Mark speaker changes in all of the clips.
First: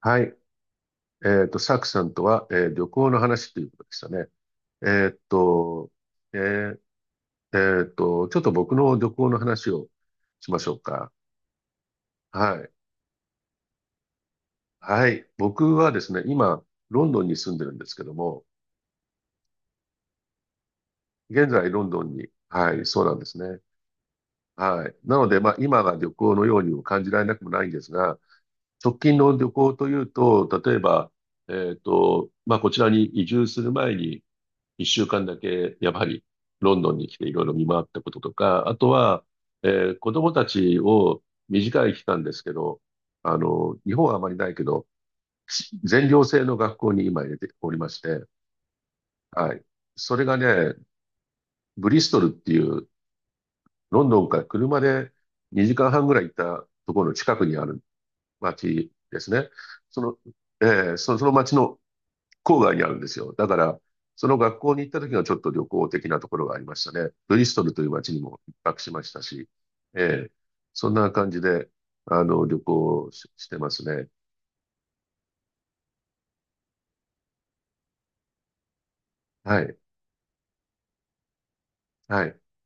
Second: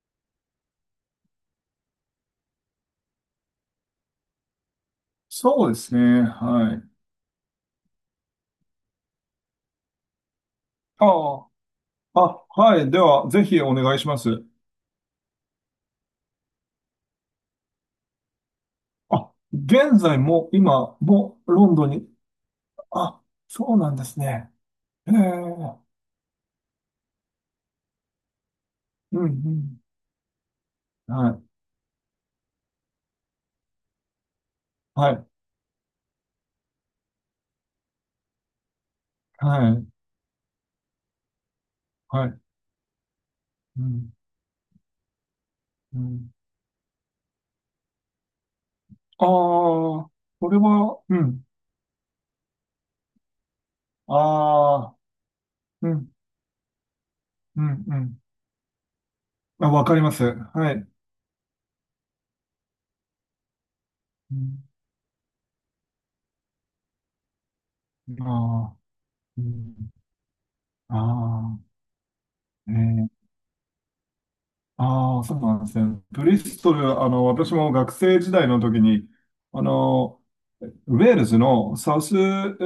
Speaker 1: はい。サクさんとは、旅行の話ということでしたね。えっ
Speaker 2: そうで
Speaker 1: と、
Speaker 2: すね。
Speaker 1: え
Speaker 2: は
Speaker 1: ー
Speaker 2: い。
Speaker 1: ちょっと僕の旅行の話をしましょう
Speaker 2: あ
Speaker 1: か。
Speaker 2: あ、あ、
Speaker 1: はい。
Speaker 2: はい。では、ぜひお願いします。
Speaker 1: はい。僕はですね、今、ロンドンに住んでるんですけども、
Speaker 2: あ、現在も、今も
Speaker 1: 現
Speaker 2: ロ
Speaker 1: 在
Speaker 2: ン
Speaker 1: ロ
Speaker 2: ド
Speaker 1: ン
Speaker 2: ン
Speaker 1: ド
Speaker 2: に、
Speaker 1: ンに、はい、そうなん
Speaker 2: あ、
Speaker 1: ですね。
Speaker 2: そうなんですね。
Speaker 1: はい。
Speaker 2: え
Speaker 1: なので、まあ、今
Speaker 2: え、
Speaker 1: が旅行のようにも感じられなくもないんですが、直近
Speaker 2: うん、う
Speaker 1: の旅行
Speaker 2: ん。
Speaker 1: というと、例えば、
Speaker 2: はい、
Speaker 1: まあ、こちらに移住する前に、一週
Speaker 2: は
Speaker 1: 間
Speaker 2: い、
Speaker 1: だけ、やはり、ロンドンに来ていろいろ見回ったこととか、あとは、
Speaker 2: はい、
Speaker 1: え子供たちを短い期間
Speaker 2: は
Speaker 1: で
Speaker 2: い。
Speaker 1: すけど、あの、
Speaker 2: う
Speaker 1: 日本
Speaker 2: ん、
Speaker 1: はあまりないけど、
Speaker 2: う
Speaker 1: 全寮
Speaker 2: ん。
Speaker 1: 制の学校に今入れておりまして、
Speaker 2: あ
Speaker 1: はい。
Speaker 2: あ、
Speaker 1: それが
Speaker 2: これ
Speaker 1: ね、
Speaker 2: は、うん。
Speaker 1: ブリストルっていう、ロンドンから車
Speaker 2: ああ、
Speaker 1: で2
Speaker 2: う
Speaker 1: 時間半
Speaker 2: ん、
Speaker 1: ぐらい行ったところの近くに
Speaker 2: う
Speaker 1: ある
Speaker 2: ん、うん。
Speaker 1: 街ですね。
Speaker 2: あ、わかり
Speaker 1: そ
Speaker 2: ま
Speaker 1: の、
Speaker 2: す。
Speaker 1: え
Speaker 2: はい。
Speaker 1: その街の郊外にあるんですよ。だから、そ
Speaker 2: う
Speaker 1: の学
Speaker 2: ん、
Speaker 1: 校に行った時がちょっと旅行的なところがありましたね。ブリストルという街にも一
Speaker 2: ああ、
Speaker 1: 泊しました
Speaker 2: う
Speaker 1: し、
Speaker 2: ん、
Speaker 1: ええ、そん
Speaker 2: あ
Speaker 1: な感じ
Speaker 2: あ、
Speaker 1: で、あの、旅行
Speaker 2: え
Speaker 1: を
Speaker 2: え
Speaker 1: し、してますね。
Speaker 2: ああ、そうなんですね。ブリストル、私も学生時代の時に、あ
Speaker 1: はい、
Speaker 2: の、ウェールズの
Speaker 1: はい。
Speaker 2: ー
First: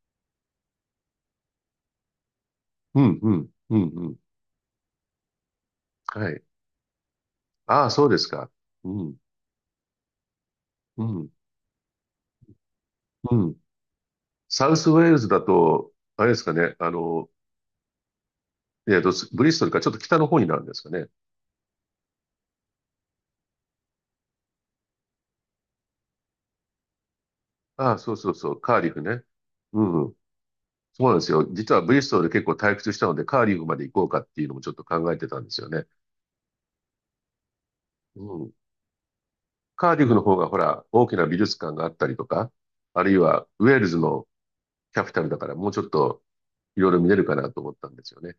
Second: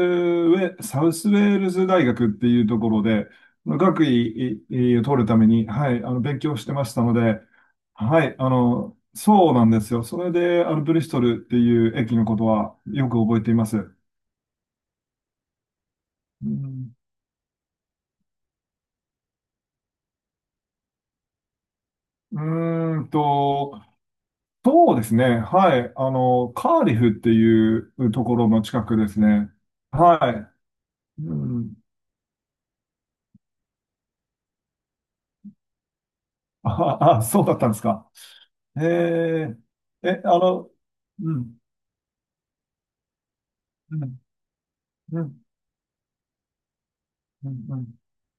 Speaker 2: ウェ、サウスウェールズ大学っていうとこ
Speaker 1: う
Speaker 2: ろ
Speaker 1: ん、
Speaker 2: で、
Speaker 1: うん、うん、う
Speaker 2: 学
Speaker 1: ん。
Speaker 2: 位を取るために、はい、
Speaker 1: は
Speaker 2: 勉
Speaker 1: い。
Speaker 2: 強してましたので、
Speaker 1: ああ、そうで
Speaker 2: は
Speaker 1: す
Speaker 2: い、
Speaker 1: か。うん、
Speaker 2: そうなんですよ。それで、ブ
Speaker 1: う
Speaker 2: リスト
Speaker 1: ん、
Speaker 2: ルっていう駅のことはよく
Speaker 1: う
Speaker 2: 覚えてい
Speaker 1: ん。
Speaker 2: ます。う
Speaker 1: サウスウェールズだと、あれですかね、あ
Speaker 2: ん、
Speaker 1: の、ブリストルからちょっと北の方になるんですかね。
Speaker 2: うーんと、そうですね。はい。カーディフってい
Speaker 1: あ
Speaker 2: う
Speaker 1: あ、そう
Speaker 2: と
Speaker 1: そう
Speaker 2: ころ
Speaker 1: そう、
Speaker 2: の
Speaker 1: カー
Speaker 2: 近
Speaker 1: ディ
Speaker 2: く
Speaker 1: フ
Speaker 2: です
Speaker 1: ね。
Speaker 2: ね。
Speaker 1: うん、
Speaker 2: は
Speaker 1: そうなんで
Speaker 2: い。
Speaker 1: す
Speaker 2: う
Speaker 1: よ。実
Speaker 2: ん。
Speaker 1: はブリストルで結構退屈したので、カーディフまで行こうかっていうのもちょっと考えてたんですよね。
Speaker 2: あ、あ、そうだったんですか。
Speaker 1: うん。
Speaker 2: えー、
Speaker 1: カーディフ
Speaker 2: え、
Speaker 1: の方
Speaker 2: あ
Speaker 1: がほ
Speaker 2: の、
Speaker 1: ら、大きな
Speaker 2: う
Speaker 1: 美
Speaker 2: ん、
Speaker 1: 術館があったりとか、あるいはウェール
Speaker 2: う
Speaker 1: ズ
Speaker 2: ん、
Speaker 1: のキャピ
Speaker 2: う
Speaker 1: タルだ
Speaker 2: ん、
Speaker 1: からもうちょっといろいろ見れるかな
Speaker 2: う
Speaker 1: と
Speaker 2: ん。
Speaker 1: 思っ
Speaker 2: うん
Speaker 1: たんですよね。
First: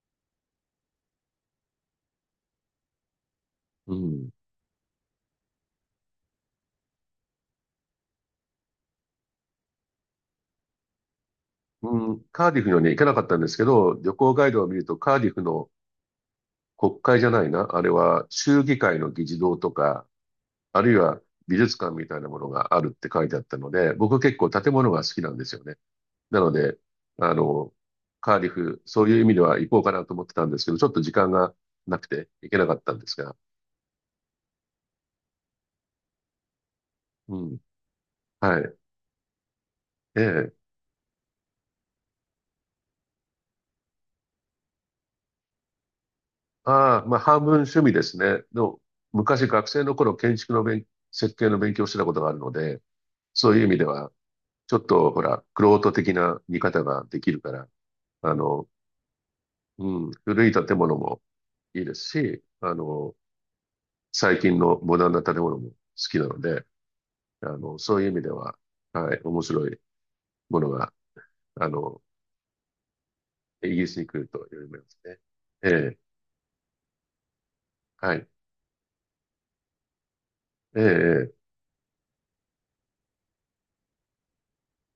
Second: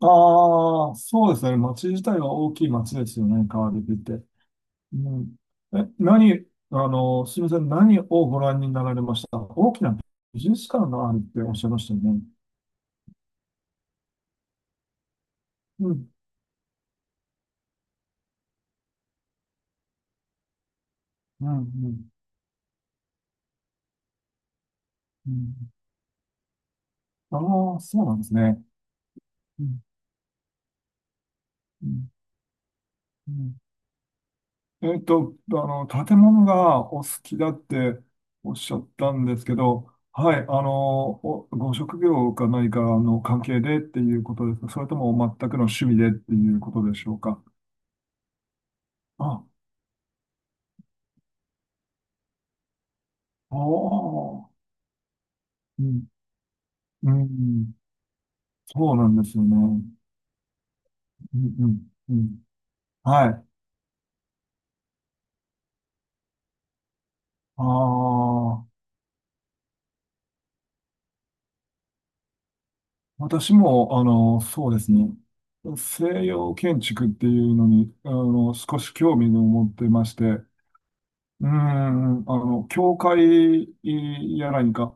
Speaker 2: ああ、そうですね。町自体は大きい町ですよね、カーディ
Speaker 1: う
Speaker 2: フって。
Speaker 1: ん。
Speaker 2: うん。え、何、あの、すみません。何をご覧になられました大きな美術館があるっておっしゃいましたよ
Speaker 1: うん、
Speaker 2: ね？
Speaker 1: カーディフにはね、行けなかったんですけど、旅行ガイドを見るとカーディフの
Speaker 2: うん、
Speaker 1: 国会じゃないな、あれは州議会の議事堂とか、あるいは
Speaker 2: う
Speaker 1: 美
Speaker 2: ん、う
Speaker 1: 術館み
Speaker 2: ん。
Speaker 1: たいなものがあるって書いてあったので、僕結構建物が好き
Speaker 2: う
Speaker 1: なんですよ
Speaker 2: ん
Speaker 1: ね。なので、あの、
Speaker 2: ああ、そうなんです
Speaker 1: カーディ
Speaker 2: ね。
Speaker 1: フ、そういう意味では行こうかなと思ってたんですけど、ちょっと時間が
Speaker 2: う
Speaker 1: なく
Speaker 2: ん
Speaker 1: て行けなかったんです
Speaker 2: う
Speaker 1: が。
Speaker 2: ん建物がお好
Speaker 1: う
Speaker 2: きだ
Speaker 1: ん。
Speaker 2: っておっ
Speaker 1: は
Speaker 2: し
Speaker 1: い。
Speaker 2: ゃったんですけど、
Speaker 1: え
Speaker 2: はい、
Speaker 1: え。
Speaker 2: ご職業か何かの関係でっていうことですか？それとも全くの趣味でっていうことで
Speaker 1: ああ、
Speaker 2: しょ
Speaker 1: まあ
Speaker 2: うか？
Speaker 1: 半分趣味ですね。の、
Speaker 2: あ、
Speaker 1: 昔学生の頃建築の設計の勉強をしてたことがあるので、そう
Speaker 2: お
Speaker 1: いう意味では、
Speaker 2: ー、
Speaker 1: ちょっとほら、玄
Speaker 2: う
Speaker 1: 人
Speaker 2: ん
Speaker 1: 的な見方が
Speaker 2: う
Speaker 1: できるから、
Speaker 2: ん、
Speaker 1: あの、
Speaker 2: そうなんですよね。う
Speaker 1: うん、古い建物も
Speaker 2: ん、う
Speaker 1: いい
Speaker 2: ん、
Speaker 1: です
Speaker 2: うん。
Speaker 1: し、あの、
Speaker 2: はい。
Speaker 1: 最近のモダンな建物も好きなので、あ
Speaker 2: あ
Speaker 1: の、そういう意味では、
Speaker 2: あ、
Speaker 1: はい、面白いものが、あの、
Speaker 2: 私
Speaker 1: イギリス
Speaker 2: も、
Speaker 1: に来ると読
Speaker 2: そう
Speaker 1: め
Speaker 2: で
Speaker 1: ま
Speaker 2: す
Speaker 1: す
Speaker 2: ね。
Speaker 1: ね。ええ、
Speaker 2: 西洋建築っていうのに、
Speaker 1: はい。
Speaker 2: 少し興味を持ってまして、
Speaker 1: ええ、え
Speaker 2: うー
Speaker 1: え、
Speaker 2: ん、教会や何か、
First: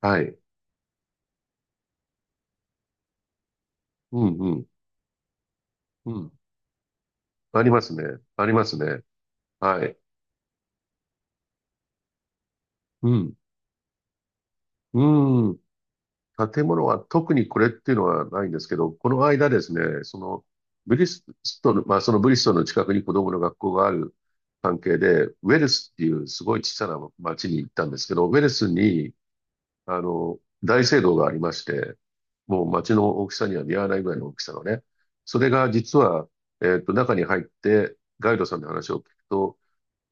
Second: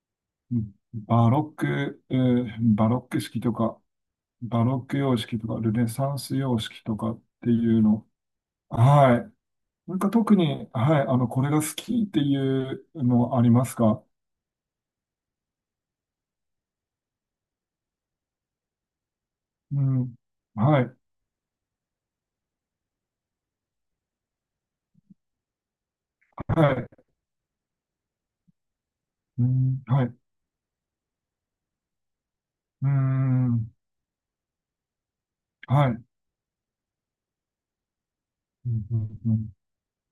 Speaker 1: はい。
Speaker 2: うんバロック、えーバロック式とか、
Speaker 1: うん、う
Speaker 2: バ
Speaker 1: ん、
Speaker 2: ロック様式とか、ルネ
Speaker 1: う
Speaker 2: サン
Speaker 1: ん。
Speaker 2: ス様式とかって
Speaker 1: あり
Speaker 2: いう
Speaker 1: ますね。
Speaker 2: の。
Speaker 1: ありますね。
Speaker 2: はい。
Speaker 1: は
Speaker 2: な
Speaker 1: い。
Speaker 2: んか特に、はい、これが好きっていう
Speaker 1: うん、
Speaker 2: のありますか？
Speaker 1: うん。建物は特にこれっていうのはないんですけど、この間です
Speaker 2: う
Speaker 1: ね、
Speaker 2: ん。
Speaker 1: その、
Speaker 2: は
Speaker 1: ブ
Speaker 2: い。
Speaker 1: リストル、まあそのブリストルの近くに子供の学校がある関係で、ウェルスっていうすごい
Speaker 2: は
Speaker 1: 小
Speaker 2: い。
Speaker 1: さな町に行ったんですけど、ウェルスに、
Speaker 2: うん、
Speaker 1: あ
Speaker 2: はい。う
Speaker 1: の、大聖堂がありまして、もう街の大きさには
Speaker 2: ん。
Speaker 1: 見合わないぐらいの大きさのね。それが
Speaker 2: は
Speaker 1: 実
Speaker 2: い。
Speaker 1: は、中に入って、ガイドさんの
Speaker 2: うん、
Speaker 1: 話を聞くと、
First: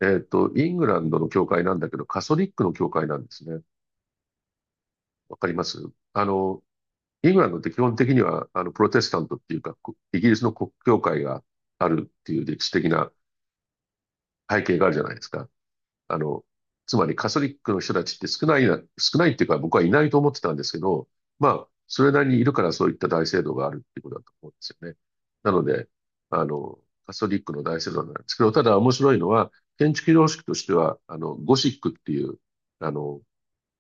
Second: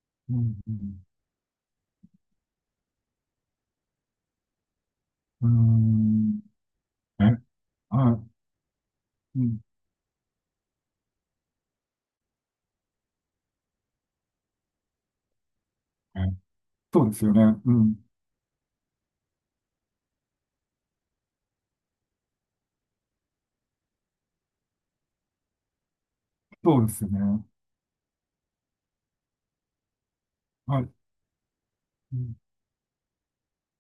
Speaker 2: うん、
Speaker 1: イ
Speaker 2: う
Speaker 1: ングラ
Speaker 2: ん。
Speaker 1: ンドの教会なんだけど、カソリックの教会なんですね。わか
Speaker 2: う
Speaker 1: ります？あ
Speaker 2: ん
Speaker 1: の、
Speaker 2: え、
Speaker 1: イングランドって基本的
Speaker 2: は
Speaker 1: に
Speaker 2: い。
Speaker 1: は、あの、プロテスタントっ
Speaker 2: う
Speaker 1: てい
Speaker 2: ん。
Speaker 1: うか、こイギリスの国教会があるっていう歴史的な背景があるじゃないですか。あ
Speaker 2: え
Speaker 1: の、つ
Speaker 2: そ
Speaker 1: ま
Speaker 2: う
Speaker 1: り
Speaker 2: です
Speaker 1: カ
Speaker 2: よ
Speaker 1: ト
Speaker 2: ね。
Speaker 1: リック
Speaker 2: う
Speaker 1: の人
Speaker 2: ん。
Speaker 1: たちって少ないな、少ないっていうか僕はいないと思ってたんですけど、まあ、それなりにいるからそういった大聖堂があるっていうことだと思うんですよね。なので、あの、
Speaker 2: そうですよ
Speaker 1: カトリッ
Speaker 2: ね。
Speaker 1: クの大聖堂なんですけど、ただ面白いのは、建築様式として
Speaker 2: はい。
Speaker 1: は、あの、ゴシックっていう、あの、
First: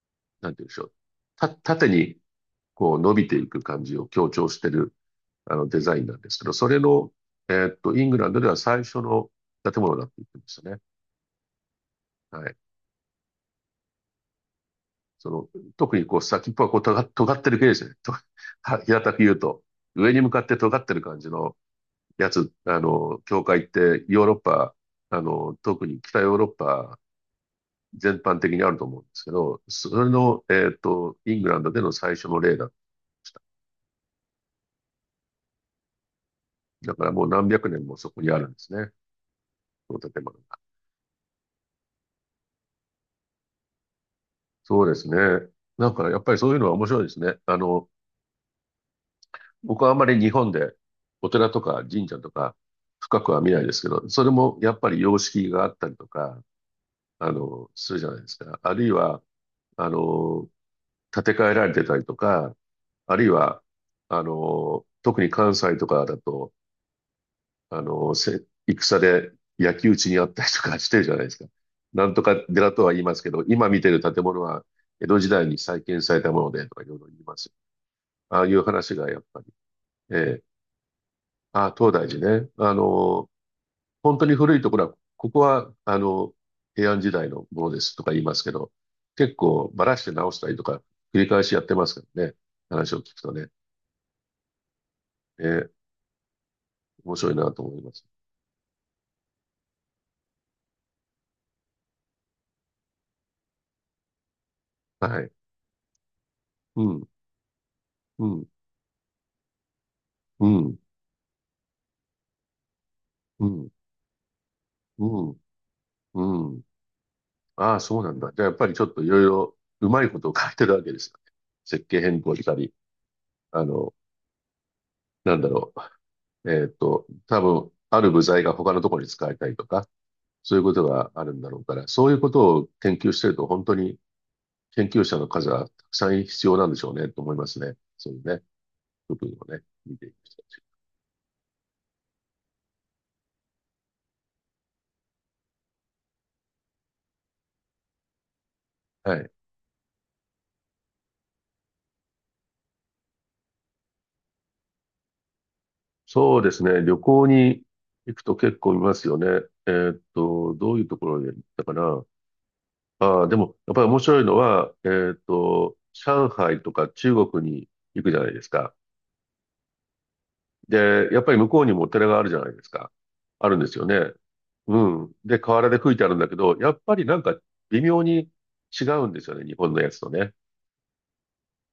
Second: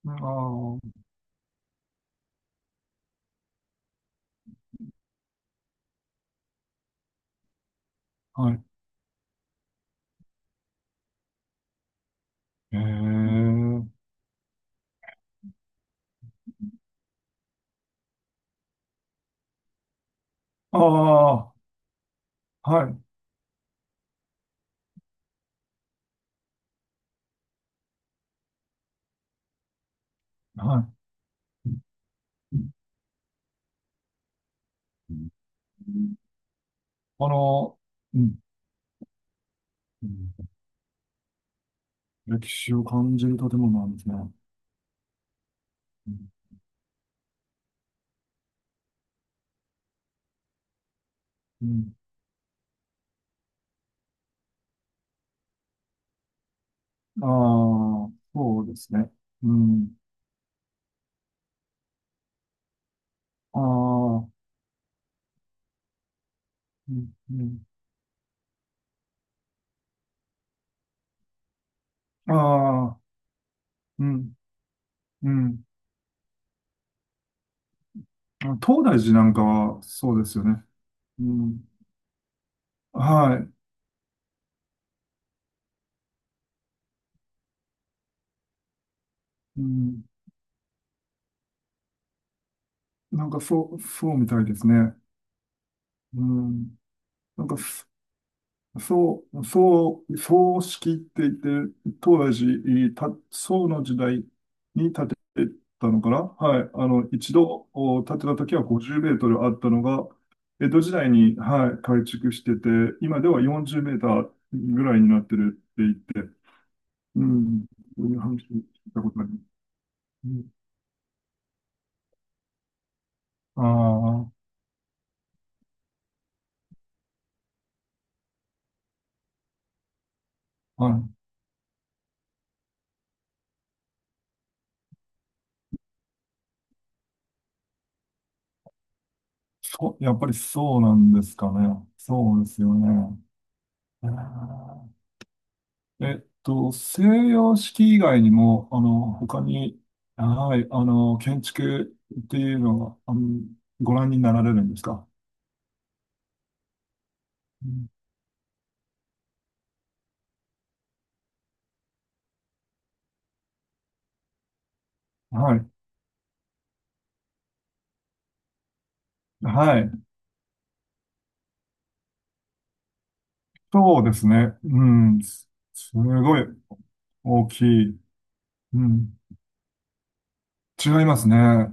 Speaker 2: あ
Speaker 1: なんて言うんでし
Speaker 2: あ、
Speaker 1: ょう。縦にこう伸びていく感じを強調してる、あの、デザインなんですけど、それの、イングランドで
Speaker 2: は
Speaker 1: は
Speaker 2: い。
Speaker 1: 最初の建物だって言ってましたね。はい。
Speaker 2: ええ。
Speaker 1: その、特にこう先っぽがこう尖ってる系ですよね。とは平たく言うと、上に向かって尖
Speaker 2: あ
Speaker 1: ってる感じ
Speaker 2: あ、は
Speaker 1: のやつ、あ
Speaker 2: い、
Speaker 1: の、教会ってヨーロッパ、あの、特に北ヨーロッパ全般的にあると思うんですけど、それの、
Speaker 2: は
Speaker 1: イングランドでの最初の
Speaker 2: い。う
Speaker 1: 例だった。
Speaker 2: んうん
Speaker 1: だからもう
Speaker 2: あ
Speaker 1: 何百
Speaker 2: の、
Speaker 1: 年もそ
Speaker 2: う
Speaker 1: こにあ
Speaker 2: ん、
Speaker 1: るんですね。その
Speaker 2: う
Speaker 1: 建物
Speaker 2: ん。
Speaker 1: が。
Speaker 2: 歴史を感じる建物なんですね。
Speaker 1: そうですね。なんか
Speaker 2: う
Speaker 1: やっ
Speaker 2: ん、
Speaker 1: ぱりそういうのは面白いですね。あの、僕はあまり日本でお寺と
Speaker 2: う
Speaker 1: か
Speaker 2: ん、
Speaker 1: 神社とか深くは見ないですけど、それもやっぱり様式があったりとか、
Speaker 2: ああ、
Speaker 1: あの、するじゃないですか。
Speaker 2: そう
Speaker 1: あ
Speaker 2: で
Speaker 1: るい
Speaker 2: すね。
Speaker 1: は、
Speaker 2: う
Speaker 1: あ
Speaker 2: ん。
Speaker 1: の、建て替えられてたりとか、あるい
Speaker 2: あ
Speaker 1: は、あ
Speaker 2: あ、
Speaker 1: の、特に関西とかだと、
Speaker 2: うん、うん。
Speaker 1: あの、戦で焼き討ちにあったりとか してるじゃないですか。なんとか寺とは
Speaker 2: ああ、
Speaker 1: 言いますけど、今見てる
Speaker 2: う
Speaker 1: 建
Speaker 2: ん、
Speaker 1: 物は江戸時
Speaker 2: う
Speaker 1: 代に
Speaker 2: ん。
Speaker 1: 再建されたものでとかいろいろ言います。ああいう
Speaker 2: 東
Speaker 1: 話
Speaker 2: 大
Speaker 1: が
Speaker 2: 寺
Speaker 1: や
Speaker 2: な
Speaker 1: っ
Speaker 2: ん
Speaker 1: ぱ
Speaker 2: か
Speaker 1: り、
Speaker 2: はそ
Speaker 1: え
Speaker 2: うです
Speaker 1: え、
Speaker 2: よね。う
Speaker 1: あ
Speaker 2: ん。
Speaker 1: あ、東大寺ね。あの、
Speaker 2: はい。
Speaker 1: 本当に古いところは、ここは、あの、平安時代のものですとか言いますけど、結
Speaker 2: う
Speaker 1: 構ばらし
Speaker 2: ん。
Speaker 1: て直したりとか、繰り返しやってますからね。話を聞く
Speaker 2: なん
Speaker 1: と
Speaker 2: か
Speaker 1: ね。
Speaker 2: そう、そうみたいですね。
Speaker 1: えー
Speaker 2: うん。
Speaker 1: 面白い
Speaker 2: なん
Speaker 1: な
Speaker 2: か
Speaker 1: と思います。
Speaker 2: そう、葬式って言って、当時、宋の時代に建て
Speaker 1: はい。
Speaker 2: たのかな。はい。
Speaker 1: うん、
Speaker 2: 一度お建
Speaker 1: う
Speaker 2: てた
Speaker 1: ん、
Speaker 2: 時は50メートルあったのが、
Speaker 1: う
Speaker 2: 江
Speaker 1: ん、
Speaker 2: 戸時代に、はい、改築してて、今では
Speaker 1: うん、
Speaker 2: 40メーターぐらいにな
Speaker 1: う
Speaker 2: って
Speaker 1: ん、
Speaker 2: るって言って、
Speaker 1: うん。
Speaker 2: うん、
Speaker 1: ああ、そう
Speaker 2: そう
Speaker 1: な
Speaker 2: い
Speaker 1: ん
Speaker 2: う
Speaker 1: だ。じゃ
Speaker 2: 話
Speaker 1: あやっ
Speaker 2: 聞い
Speaker 1: ぱりちょっと
Speaker 2: た
Speaker 1: い
Speaker 2: こと
Speaker 1: ろい
Speaker 2: あります。
Speaker 1: ろうまいこ
Speaker 2: う
Speaker 1: とを書
Speaker 2: ん
Speaker 1: いてるわけですよね。設計変更したり、
Speaker 2: あ
Speaker 1: あの、
Speaker 2: あ、
Speaker 1: なんだろう。多分、ある部材が他のところに使えたりとか、そういうこと
Speaker 2: はい。
Speaker 1: があるんだろうから、そういうことを研究してると本当に研究者の数はたくさん必要なんでしょうね、と思いますね。そういうね、部分をね、見
Speaker 2: そう、
Speaker 1: てい
Speaker 2: や
Speaker 1: く
Speaker 2: っぱりそうなんですかね。そうですよね。あー西洋式以外にも、
Speaker 1: と。はい。
Speaker 2: 他に、はい、建築っていうのは、ご覧になられるんですか？
Speaker 1: そうですね、旅行に
Speaker 2: うん
Speaker 1: 行くと結構見ますよね。どういうところに行ったかな。ああ、でも、やっぱり面白いのは、
Speaker 2: はい、
Speaker 1: 上海とか中国に行くじゃないですか。
Speaker 2: はい。
Speaker 1: で、やっぱり向こうにもお寺があるじゃないですか。あるんですよ
Speaker 2: そう
Speaker 1: ね。
Speaker 2: ですね。
Speaker 1: う
Speaker 2: う
Speaker 1: ん。
Speaker 2: ん、
Speaker 1: で、河原で吹
Speaker 2: す
Speaker 1: いてあるんだけ
Speaker 2: ごい
Speaker 1: ど、やっぱりなんか
Speaker 2: 大き
Speaker 1: 微
Speaker 2: い。
Speaker 1: 妙に
Speaker 2: う
Speaker 1: 違うん
Speaker 2: ん、
Speaker 1: ですよね、日本のやつとね。
Speaker 2: 違いますね。あ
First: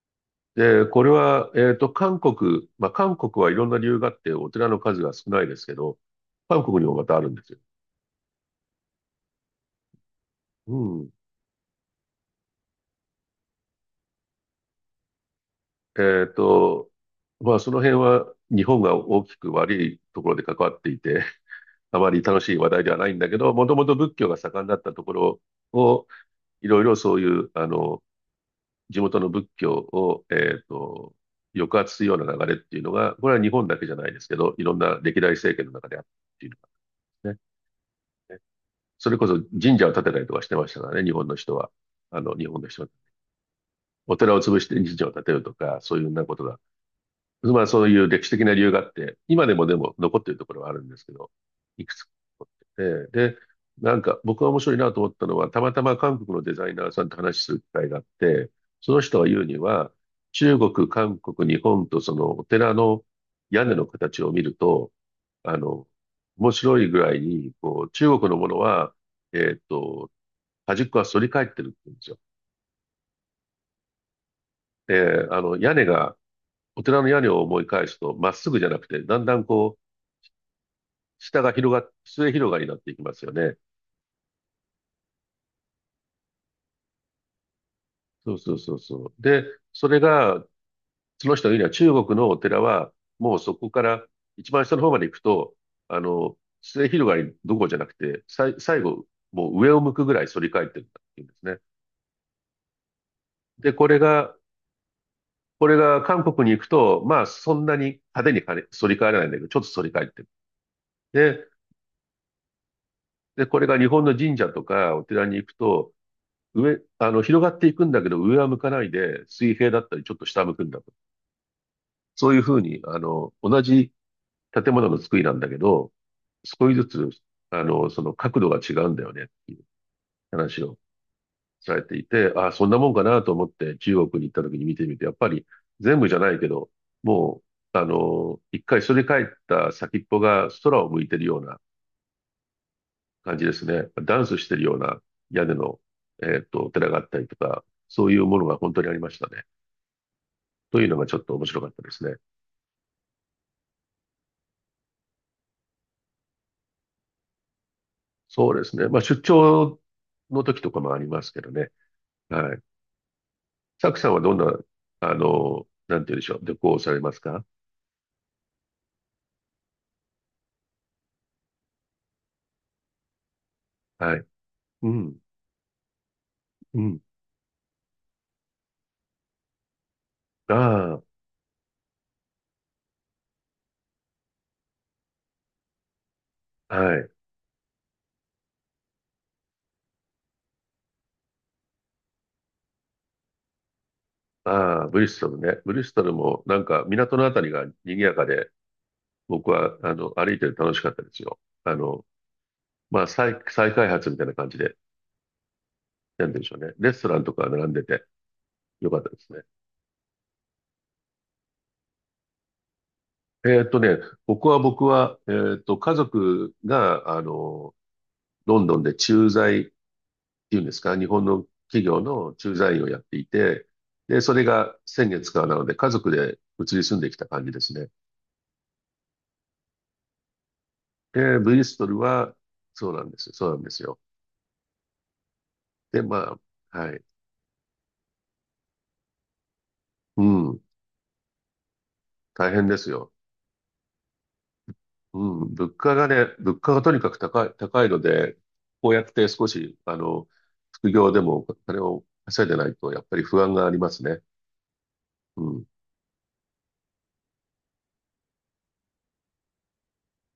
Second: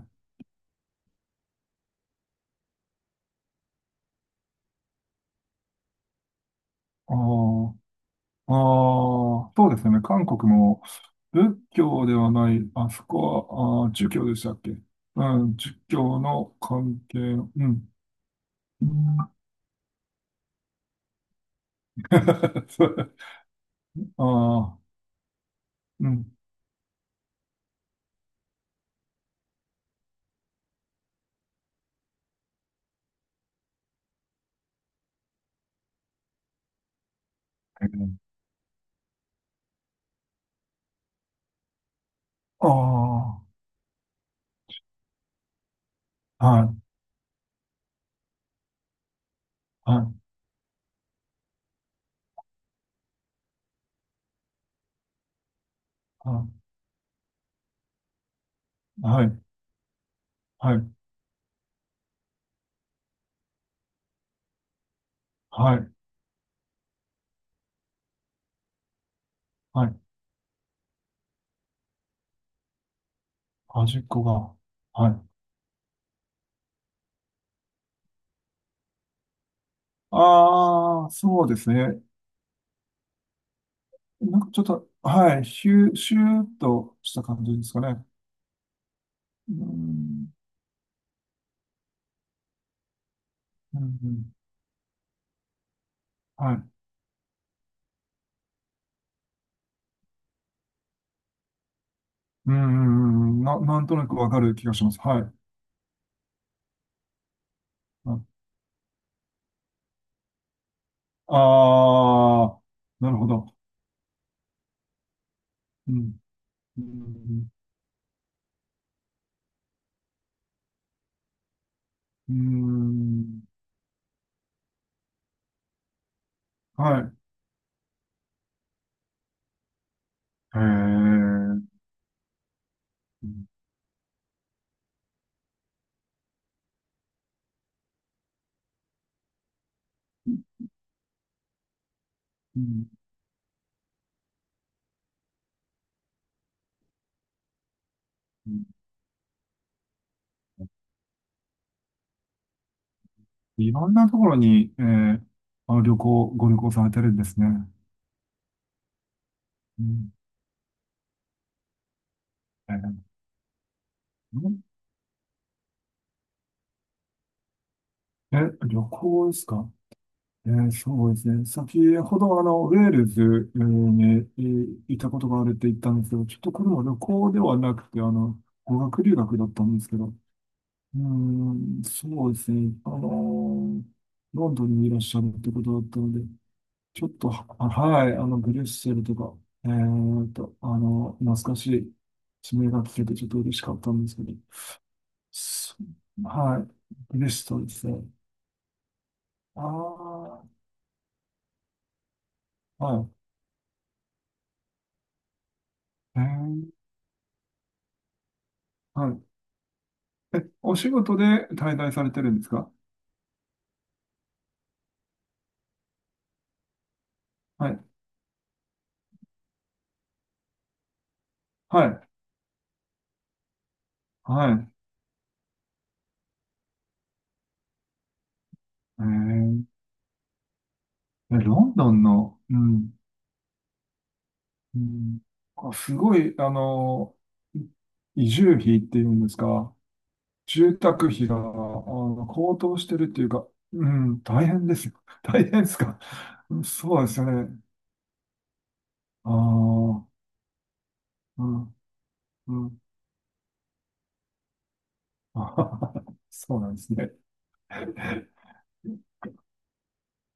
Speaker 1: で、これは、韓国、まあ、韓国はいろんな理由があって、お寺の数が少ないですけど、韓国にもまたあるんですよ。
Speaker 2: ーあー、そうですね。韓国
Speaker 1: う
Speaker 2: も
Speaker 1: ん。
Speaker 2: 仏教ではない、あそこは、儒教でしたっけ？うん、儒教
Speaker 1: えっ
Speaker 2: の
Speaker 1: と、
Speaker 2: 関係の、
Speaker 1: まあ、
Speaker 2: う
Speaker 1: その
Speaker 2: ん。
Speaker 1: 辺は日本
Speaker 2: う
Speaker 1: が大
Speaker 2: ん
Speaker 1: きく悪いところで関わっていて、あまり楽しい話 題
Speaker 2: そ
Speaker 1: ではな
Speaker 2: う
Speaker 1: いんだけど、もともと仏
Speaker 2: あ
Speaker 1: 教が盛んだ
Speaker 2: あ、
Speaker 1: ったところを、
Speaker 2: うん。
Speaker 1: いろいろそういう、あの、地元の仏教を、抑圧するような流れっていうのが、これは日本だけじゃないですけど、いろんな歴代政権の中であったっていうのがね。それこそ神社を建てたりとかしてましたからね、日本の人は。日本の人は。
Speaker 2: あ
Speaker 1: お寺を潰して神社を建てるとか、そういうようなこと
Speaker 2: あ、
Speaker 1: が。
Speaker 2: はい、
Speaker 1: まあそういう歴史的な理由があって、今でも
Speaker 2: はい、
Speaker 1: 残っているところはあるんですけど、いくつかあって。で、なんか僕が面白いなと思ったのは、たまたま韓国の
Speaker 2: は
Speaker 1: デザイナーさんと話しする機会があって、その人が
Speaker 2: い、
Speaker 1: 言うには、中
Speaker 2: はい、は
Speaker 1: 国、
Speaker 2: い、
Speaker 1: 韓国、日本とそのお寺の屋根の形を見ると、あ
Speaker 2: は
Speaker 1: の、
Speaker 2: い、
Speaker 1: 面白いぐらいに、こう、中国のものは、えっ
Speaker 2: はい
Speaker 1: と、端っこは反り返ってるって言うんですよ。
Speaker 2: 端っこが。はい。
Speaker 1: で、屋根が、お寺の屋根を思い返すと、まっすぐじゃなくて、だんだんこう、
Speaker 2: ああ、
Speaker 1: 下
Speaker 2: そう
Speaker 1: が
Speaker 2: です
Speaker 1: 広がっ、
Speaker 2: ね。
Speaker 1: 末広がりになっていきますよね。
Speaker 2: なんかちょっと、はい、シュー、シューっとした感じですかね。
Speaker 1: そうそうそうそう。で、
Speaker 2: う
Speaker 1: それ
Speaker 2: ん、
Speaker 1: が、その人が言うには中国のお寺は、もうそこ
Speaker 2: う
Speaker 1: か
Speaker 2: ん、
Speaker 1: ら
Speaker 2: うん
Speaker 1: 一番下の方まで行くと、
Speaker 2: はい。
Speaker 1: 末広がりどころじゃなくて、最後、もう上を向くぐらい反り返ってるんだっていうんですね。
Speaker 2: うん、うんうん
Speaker 1: で、
Speaker 2: なんとなくわかる気がします。はい。
Speaker 1: これが韓国に行くと、まあそんなに派手に反り返らないんだけど、ちょっと反り返ってる。で、
Speaker 2: ああ、なるほ
Speaker 1: で、
Speaker 2: ど。
Speaker 1: これが日本の神社とかお寺に行く
Speaker 2: う
Speaker 1: と、
Speaker 2: ん、
Speaker 1: 上、
Speaker 2: う
Speaker 1: あの、広が
Speaker 2: ん、
Speaker 1: っていくんだけど、上は向かないで、水平だったり、ちょっと下向くんだと。そ
Speaker 2: う
Speaker 1: う
Speaker 2: ん、
Speaker 1: いうふうに、
Speaker 2: うん
Speaker 1: 同じ建物の作りなんだけど、少しず
Speaker 2: は
Speaker 1: つ、
Speaker 2: い。
Speaker 1: その角度が違うんだよねっていう
Speaker 2: へえ。
Speaker 1: 話を
Speaker 2: う
Speaker 1: されていて、ああ、そんなもんかなと思って中国に行った時に見てみて、やっぱり全部じゃないけど、もう、あの、一回それ帰った先っぽが
Speaker 2: ん
Speaker 1: 空を向いてるような感じですね。ダンスしてるような屋根の、お寺があったりとか、そういうもの
Speaker 2: う
Speaker 1: が
Speaker 2: ん
Speaker 1: 本当にありましたね。というのがちょっと面白かったですね。
Speaker 2: いろんなところに、えーあの旅行、ご旅行されてるんですね。
Speaker 1: そうですね。まあ、出張
Speaker 2: うん、
Speaker 1: の時とかもありますけどね。はい。
Speaker 2: え
Speaker 1: サクさんはどん
Speaker 2: ー
Speaker 1: な、
Speaker 2: ん
Speaker 1: なんて言うんでしょう。旅行をされますか？
Speaker 2: え旅行ですか？そうですね。先ほどウェールズに
Speaker 1: はい。う
Speaker 2: いたこ
Speaker 1: ん。
Speaker 2: とがあるって言ったんですけど、ちょっとこれ
Speaker 1: う
Speaker 2: は旅
Speaker 1: ん。
Speaker 2: 行ではなくて、語学留学だったんですけど、うー
Speaker 1: あ
Speaker 2: ん、そうですね。ロンドンにいらっしゃるってことだったので、
Speaker 1: あ、は
Speaker 2: ちょっ
Speaker 1: い。
Speaker 2: と、はい、ブリュッセルとか、懐かしい地名が聞けてちょっと嬉しかったんですけど、
Speaker 1: ああ、ブリストルね。ブ
Speaker 2: そ
Speaker 1: リストルもな
Speaker 2: は
Speaker 1: ん
Speaker 2: い、
Speaker 1: か港
Speaker 2: ブ
Speaker 1: のあ
Speaker 2: リ
Speaker 1: た
Speaker 2: ス
Speaker 1: り
Speaker 2: ト
Speaker 1: が
Speaker 2: ルですね。
Speaker 1: 賑やかで、僕
Speaker 2: あ
Speaker 1: は、歩い
Speaker 2: あ、
Speaker 1: てて楽しかったですよ。
Speaker 2: は
Speaker 1: 再開発みたいな感じで、
Speaker 2: い、
Speaker 1: なんでしょうね。レストランとか並んでてよかった
Speaker 2: は
Speaker 1: で
Speaker 2: い。
Speaker 1: すね。
Speaker 2: お仕事で滞在されてるんですか？
Speaker 1: えーっとね、僕は、家族が、
Speaker 2: はい、
Speaker 1: ロンドンで駐在っていうんですか、日本の
Speaker 2: は
Speaker 1: 企業
Speaker 2: い、
Speaker 1: の駐在員をやっていて、で、それ
Speaker 2: はい。
Speaker 1: が先月からなので、家族で移り住んできた感じですね。
Speaker 2: えー、
Speaker 1: で、ブ
Speaker 2: ロ
Speaker 1: リ
Speaker 2: ン
Speaker 1: スト
Speaker 2: ド
Speaker 1: ル
Speaker 2: ン
Speaker 1: は、
Speaker 2: の、う
Speaker 1: そ
Speaker 2: ん、
Speaker 1: うなんです。そうなんですよ。
Speaker 2: うん、あ、す
Speaker 1: で、
Speaker 2: ご
Speaker 1: ま
Speaker 2: い、
Speaker 1: あ、はい。
Speaker 2: 移住費っていうんですか？
Speaker 1: うん、
Speaker 2: 住宅費が、
Speaker 1: 大
Speaker 2: 高
Speaker 1: 変
Speaker 2: 騰
Speaker 1: で
Speaker 2: し
Speaker 1: す
Speaker 2: てるっ
Speaker 1: よ。
Speaker 2: ていうか、うん、大変ですよ。
Speaker 1: う
Speaker 2: 大
Speaker 1: ん、
Speaker 2: 変で
Speaker 1: 物
Speaker 2: す
Speaker 1: 価
Speaker 2: か？
Speaker 1: がね、物価がと
Speaker 2: そ
Speaker 1: に
Speaker 2: うで
Speaker 1: かく
Speaker 2: すよね。
Speaker 1: 高いので、こうやって
Speaker 2: あ
Speaker 1: 少し、
Speaker 2: あ、
Speaker 1: 副業でもお
Speaker 2: うん、
Speaker 1: 金を稼いで
Speaker 2: う
Speaker 1: ない
Speaker 2: ん。
Speaker 1: と、やっぱり不安がありますね。う
Speaker 2: そうなんですね。